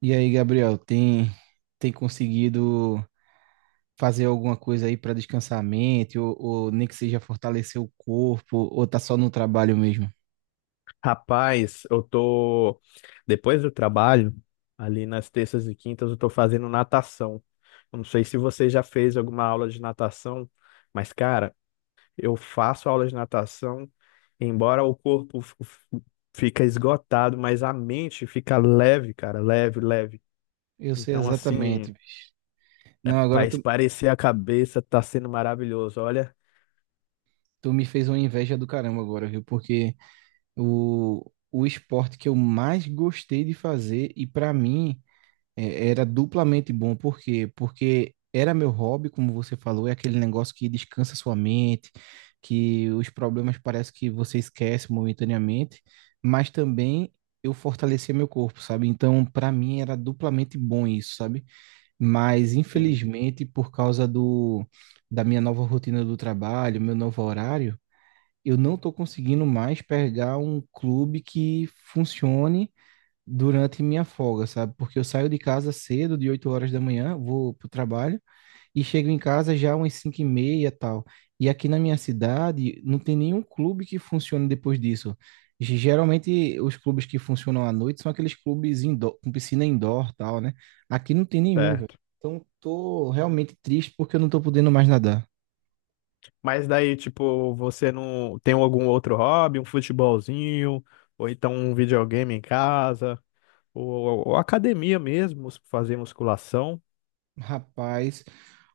E aí, Gabriel, tem conseguido fazer alguma coisa aí para descansar a mente, ou nem que seja fortalecer o corpo, ou tá só no trabalho mesmo? Rapaz, eu tô. Depois do trabalho, ali nas terças e quintas, eu tô fazendo natação. Eu não sei se você já fez alguma aula de natação, mas, cara, eu faço aula de natação, embora o corpo fica esgotado, mas a mente fica leve, cara, leve, leve. Eu sei Então, assim, exatamente, bicho. Não, para agora tu, espairecer a cabeça, tá sendo maravilhoso. Olha, Tu me fez uma inveja do caramba agora, viu? Porque o esporte que eu mais gostei de fazer, e para mim era duplamente bom, por quê? Porque era meu hobby, como você falou, é aquele negócio que descansa sua mente, que os problemas parece que você esquece momentaneamente, mas também eu fortalecia meu corpo, sabe? Então, para mim era duplamente bom isso, sabe? Mas sim, infelizmente, por causa do da minha nova rotina do trabalho, meu novo horário, eu não tô conseguindo mais pegar um clube que funcione durante minha folga, sabe? Porque eu saio de casa cedo, de 8 horas da manhã, vou pro trabalho e chego em casa já umas 5h30 e tal. E aqui na minha cidade não tem nenhum clube que funcione depois disso. Geralmente os clubes que funcionam à noite são aqueles clubes indoor, com piscina indoor tal, né? Aqui não tem nenhum, velho. certo. Então tô realmente triste porque eu não tô podendo mais nadar. Mas daí, tipo, você não tem algum outro hobby, um futebolzinho, ou então um videogame em casa, ou academia mesmo, fazer musculação. Rapaz,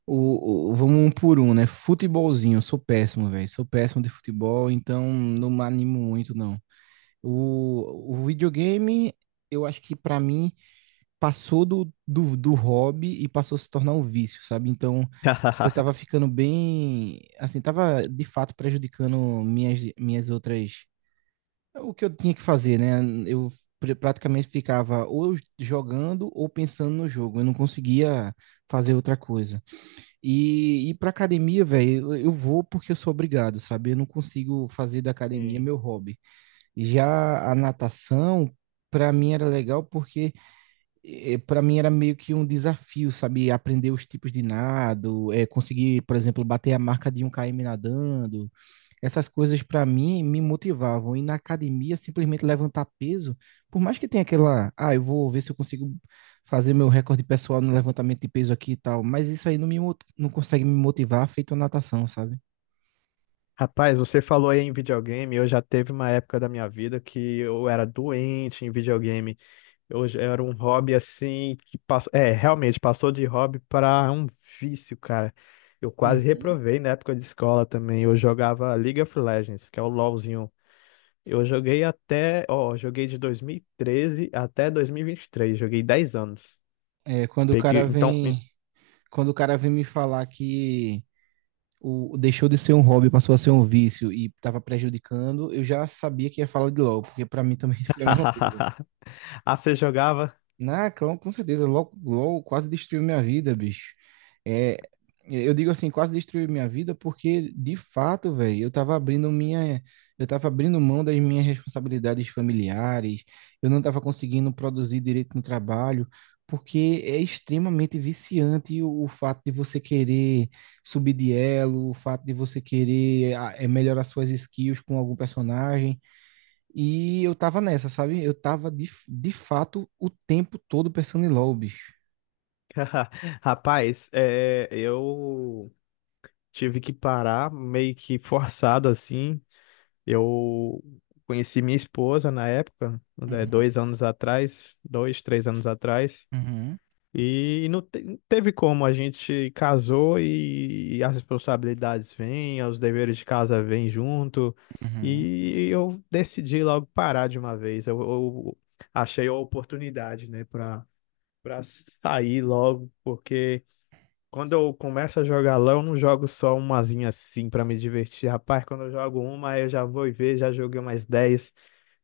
vamos um por um, né? Futebolzinho, eu sou péssimo, velho. Sou péssimo de futebol, então não me animo muito, não. O videogame, eu acho que pra mim passou do hobby e passou a se tornar um vício, sabe? Então eu tava ficando bem, assim, tava de fato prejudicando minhas, minhas outras, o que eu tinha que fazer, né? Eu praticamente ficava ou jogando ou pensando no jogo, eu não conseguia fazer outra coisa. E pra academia, velho, eu vou porque eu sou obrigado, sabe? Eu não consigo fazer da academia Sim. meu hobby. Já a natação, para mim era legal porque para mim era meio que um desafio, sabe? Aprender os tipos de nado, conseguir, por exemplo, bater a marca de 1 km nadando. Essas coisas para mim me motivavam. E na academia, simplesmente levantar peso, por mais que tenha aquela, ah, eu vou ver se eu consigo fazer meu recorde pessoal no levantamento de peso aqui e tal, mas isso aí não me, não consegue me motivar feito a natação, sabe? Rapaz, você falou aí em videogame, eu já teve uma época da minha vida que eu era doente em videogame. Eu já era um hobby assim que passou, é, realmente passou de hobby para um vício, cara. Eu quase Uhum. reprovei na época de escola também. Eu jogava League of Legends, que é o LoLzinho. Eu joguei até, ó, joguei de 2013 até dois mil e vinte e três, joguei 10 anos. É, quando o Peguei, cara então. vem, Quando o cara vem me falar que o, deixou de ser um hobby, passou a ser um vício e estava prejudicando, eu já sabia que ia falar de LOL, porque para mim também foi a mesma coisa. Ah, você jogava? Com certeza, LOL quase destruiu minha vida, bicho. É, eu digo assim, quase destruiu minha vida porque, de fato, velho, eu tava abrindo mão das minhas responsabilidades familiares, eu não tava conseguindo produzir direito no trabalho, porque é extremamente viciante o fato de você querer subir de elo, o fato de você querer ah, melhorar suas skills com algum personagem. E eu tava nessa, sabe? Eu tava de fato o tempo todo pensando em LOL, bicho. Rapaz, é, eu tive que parar meio que forçado assim. Eu conheci minha esposa na época, né, 2 anos atrás, dois, 3 anos atrás. Uhum, uhum, E não teve como, a gente casou e as responsabilidades vêm, os deveres de casa vêm junto, uhum. e eu decidi logo parar de uma vez. Eu achei a oportunidade, né, para sair logo, porque quando eu começo a jogar LoL, eu não jogo só umazinha assim para me divertir. Rapaz, quando eu jogo uma, aí eu já vou e ver, já joguei mais 10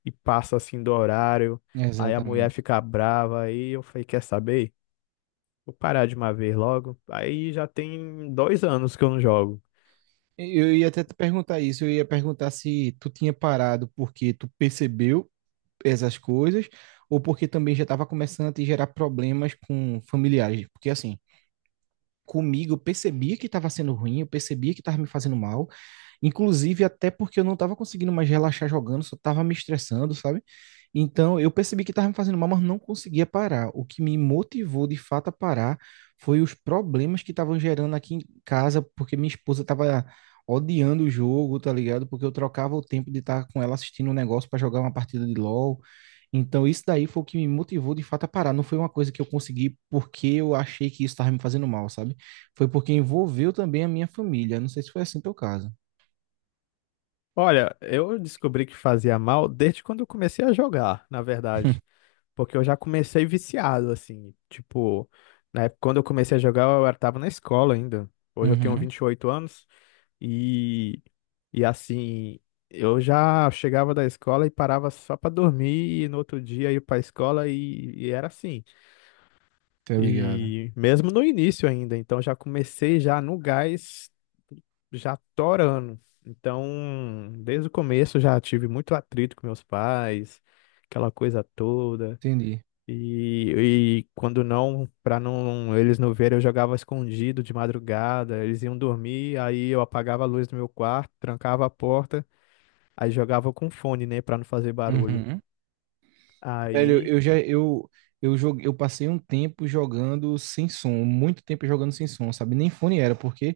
e passo assim do horário, aí a mulher Exatamente. fica brava, aí eu falei, quer saber? Vou parar de uma vez logo. Aí já tem 2 anos que eu não jogo. Eu ia até te perguntar isso, eu ia perguntar se tu tinha parado porque tu percebeu essas coisas ou porque também já estava começando a te gerar problemas com familiares. Porque assim, comigo eu percebia que estava sendo ruim, eu percebia que estava me fazendo mal. Inclusive, até porque eu não estava conseguindo mais relaxar jogando, só estava me estressando, sabe? Então, eu percebi que estava me fazendo mal, mas não conseguia parar. O que me motivou de fato a parar foi os problemas que estavam gerando aqui em casa, porque minha esposa estava odiando o jogo, tá ligado? Porque eu trocava o tempo de estar com ela assistindo um negócio para jogar uma partida de LoL. Então, isso daí foi o que me motivou de fato a parar. Não foi uma coisa que eu consegui porque eu achei que isso estava me fazendo mal, sabe? Foi porque envolveu também a minha família. Não sei se foi assim teu caso. Olha, eu descobri que fazia mal desde quando eu comecei a jogar, na verdade. Porque eu já comecei viciado, assim. Tipo, na época, quando eu comecei a jogar, tava na escola ainda. Hoje eu tenho Uhum, 28 anos e, e assim, eu já chegava da escola e parava só pra dormir e no outro dia ia pra escola e era assim. tá ligado? E mesmo no início ainda, então já comecei já no gás, já torando. Então, desde o começo já tive muito atrito com meus pais, aquela coisa toda. Entendi. E quando não, para não eles não verem, eu jogava escondido de madrugada, eles iam dormir, aí eu apagava a luz do meu quarto, trancava a porta, aí jogava com fone, né, para não fazer barulho. Uhum. Velho, Aí eu joguei, eu passei um tempo jogando sem som, muito tempo jogando sem som, sabe? Nem fone era, porque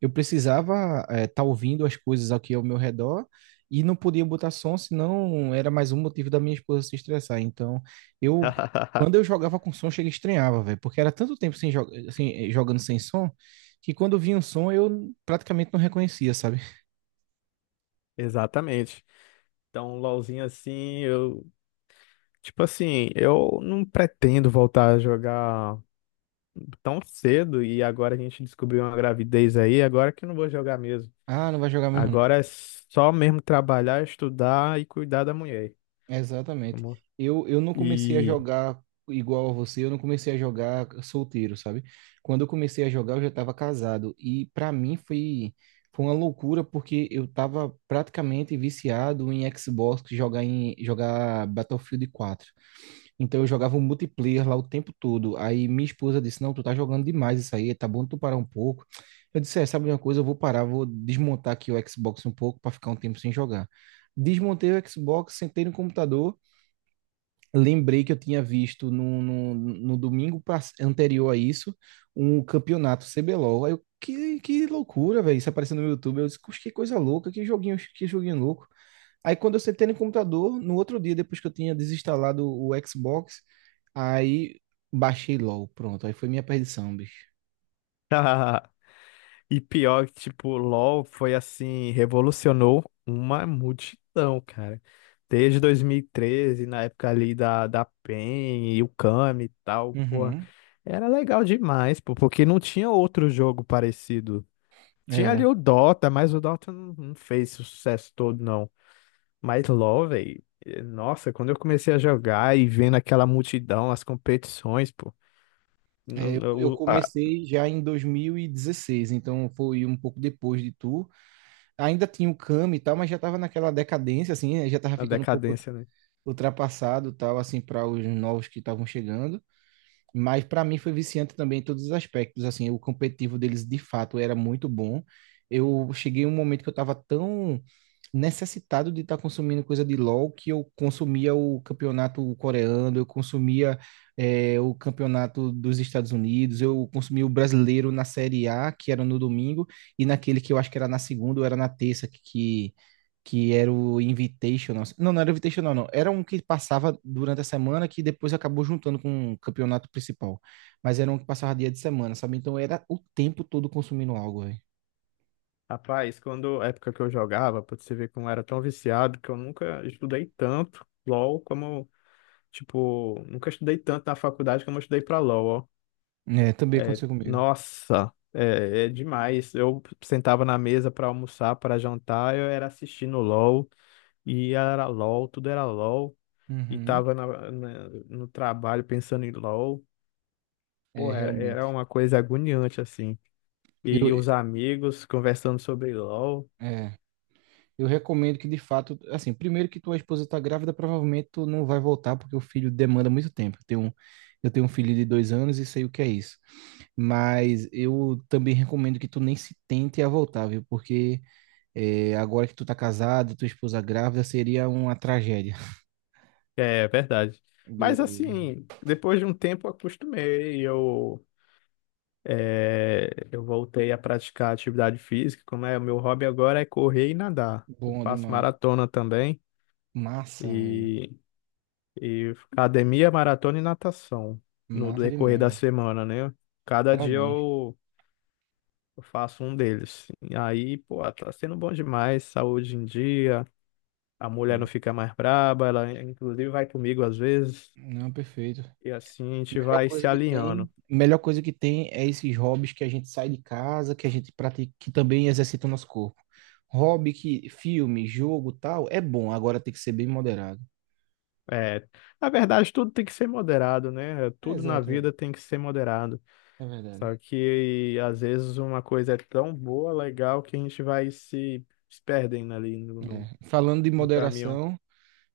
eu precisava estar ouvindo as coisas aqui ao meu redor e não podia botar som, senão era mais um motivo da minha esposa se estressar. Então, eu quando eu jogava com som, chega e estranhava, velho, porque era tanto tempo sem, jo sem eh, jogando sem som que quando vinha um som eu praticamente não reconhecia, sabe? Exatamente. Então, um LOLzinho assim, eu Tipo assim, eu não pretendo voltar a jogar tão cedo e agora a gente descobriu uma gravidez aí, agora que eu não vou jogar mesmo. Ah, não vai jogar mesmo. Agora é só mesmo trabalhar, estudar e cuidar da mulher. Exatamente. Amor. Eu não comecei a E jogar igual a você, eu não comecei a jogar solteiro, sabe? Quando eu comecei a jogar, eu já estava casado. E para mim foi uma loucura, porque eu estava praticamente viciado em Xbox, jogar Battlefield 4. Então eu jogava o multiplayer lá o tempo todo. Aí minha esposa disse: Não, tu tá jogando demais isso aí, tá bom tu parar um pouco. Eu disse: É, sabe de uma coisa, eu vou parar, vou desmontar aqui o Xbox um pouco para ficar um tempo sem jogar. Desmontei o Xbox, sentei no computador, lembrei que eu tinha visto no domingo anterior a isso um campeonato CBLOL. Aí eu, que loucura, velho. Isso apareceu no YouTube. Eu disse: "Puxa, que coisa louca, que joguinho louco." Aí quando eu sentei no computador, no outro dia, depois que eu tinha desinstalado o Xbox, aí baixei LOL. Pronto, aí foi minha perdição, bicho. e pior que tipo, LoL foi assim, revolucionou uma multidão, cara. Desde 2013, na época ali da PEN e o Kami e tal, porra. Uhum. Era legal demais, pô, porque não tinha outro jogo parecido. Tinha ali Era. o Dota, mas o Dota não fez esse sucesso todo, não. Mas LoL, velho, nossa, quando eu comecei a jogar e vendo aquela multidão, as competições, pô, n- n- Eu o- a, comecei já em 2016, então foi um pouco depois de tu. Ainda tinha o Kami e tal, mas já tava naquela decadência, assim, né? Já tava a ficando um pouco decadência, né? ultrapassado tal, assim, para os novos que estavam chegando. Mas para mim foi viciante também em todos os aspectos. Assim, o competitivo deles de fato era muito bom. Eu cheguei a um momento que eu estava tão necessitado de estar tá consumindo coisa de LoL que eu consumia o campeonato coreano, eu consumia o campeonato dos Estados Unidos, eu consumia o brasileiro na Série A, que era no domingo, e naquele que eu acho que era na segunda ou era na terça, que era o Invitational. Não, não era o Invitational, não. Era um que passava durante a semana que depois acabou juntando com o campeonato principal. Mas era um que passava dia de semana, sabe? Então era o tempo todo consumindo algo, velho. Rapaz, quando a época que eu jogava, pra você ver como eu era tão viciado, que eu nunca estudei tanto LoL como, tipo, nunca estudei tanto na faculdade como eu estudei pra LoL, ó. É, também É, aconteceu comigo. nossa, é demais. Eu sentava na mesa pra almoçar, pra jantar, eu era assistindo LoL. E era LOL, tudo era LOL. E Uhum. tava no trabalho pensando em LOL. É, Pô, era realmente. uma coisa agoniante, assim. Eu, E os amigos conversando sobre LOL. é, eu recomendo que, de fato, assim, primeiro que tua esposa tá grávida, provavelmente tu não vai voltar, porque o filho demanda muito tempo. Eu tenho um filho de 2 anos e sei o que é isso. Mas eu também recomendo que tu nem se tente a voltar, viu? Porque é, agora que tu tá casado, tua esposa grávida, seria uma tragédia. É verdade. Mas, Beleza. assim, depois de um tempo eu acostumei. Eu voltei a praticar atividade física. Como é, o meu hobby agora é correr e nadar. Eu Bom faço demais. maratona também. Massa, velho. e E academia, maratona e natação no Massa decorrer demais, da velho. semana, né? Cada dia Parabéns. eu faço um deles. E aí, pô, tá sendo bom demais, saúde em dia, a mulher não É. fica mais braba, ela inclusive vai comigo às vezes, Não, perfeito. e assim a gente Melhor vai se coisa que alinhando. tem, melhor coisa que tem é esses hobbies que a gente sai de casa, que a gente pratica, que também exercita o nosso corpo. Hobby que filme, jogo, tal, é bom, agora tem que ser bem moderado. É, na verdade, tudo tem que ser moderado, né? É, Tudo na Exato, é, vida tem que ser moderado. é verdade. Só que às vezes uma coisa é tão boa, legal, que a gente vai se perdendo ali no, no É. No caminho.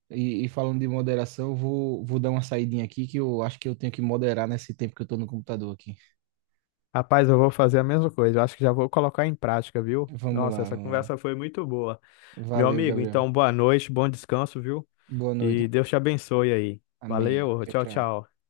E, e falando de moderação, vou dar uma saidinha aqui que eu acho que eu tenho que moderar nesse tempo que eu tô no computador aqui. Rapaz, eu vou fazer a mesma coisa. Eu acho que já vou colocar em prática, viu? Vamos Nossa, lá, essa vamos lá. conversa foi muito boa. Meu Valeu, amigo, Gabriel. então boa noite, bom descanso, viu? Boa E noite. Deus te abençoe aí. Amém. Valeu, Tchau, tchau, tchau. tchau.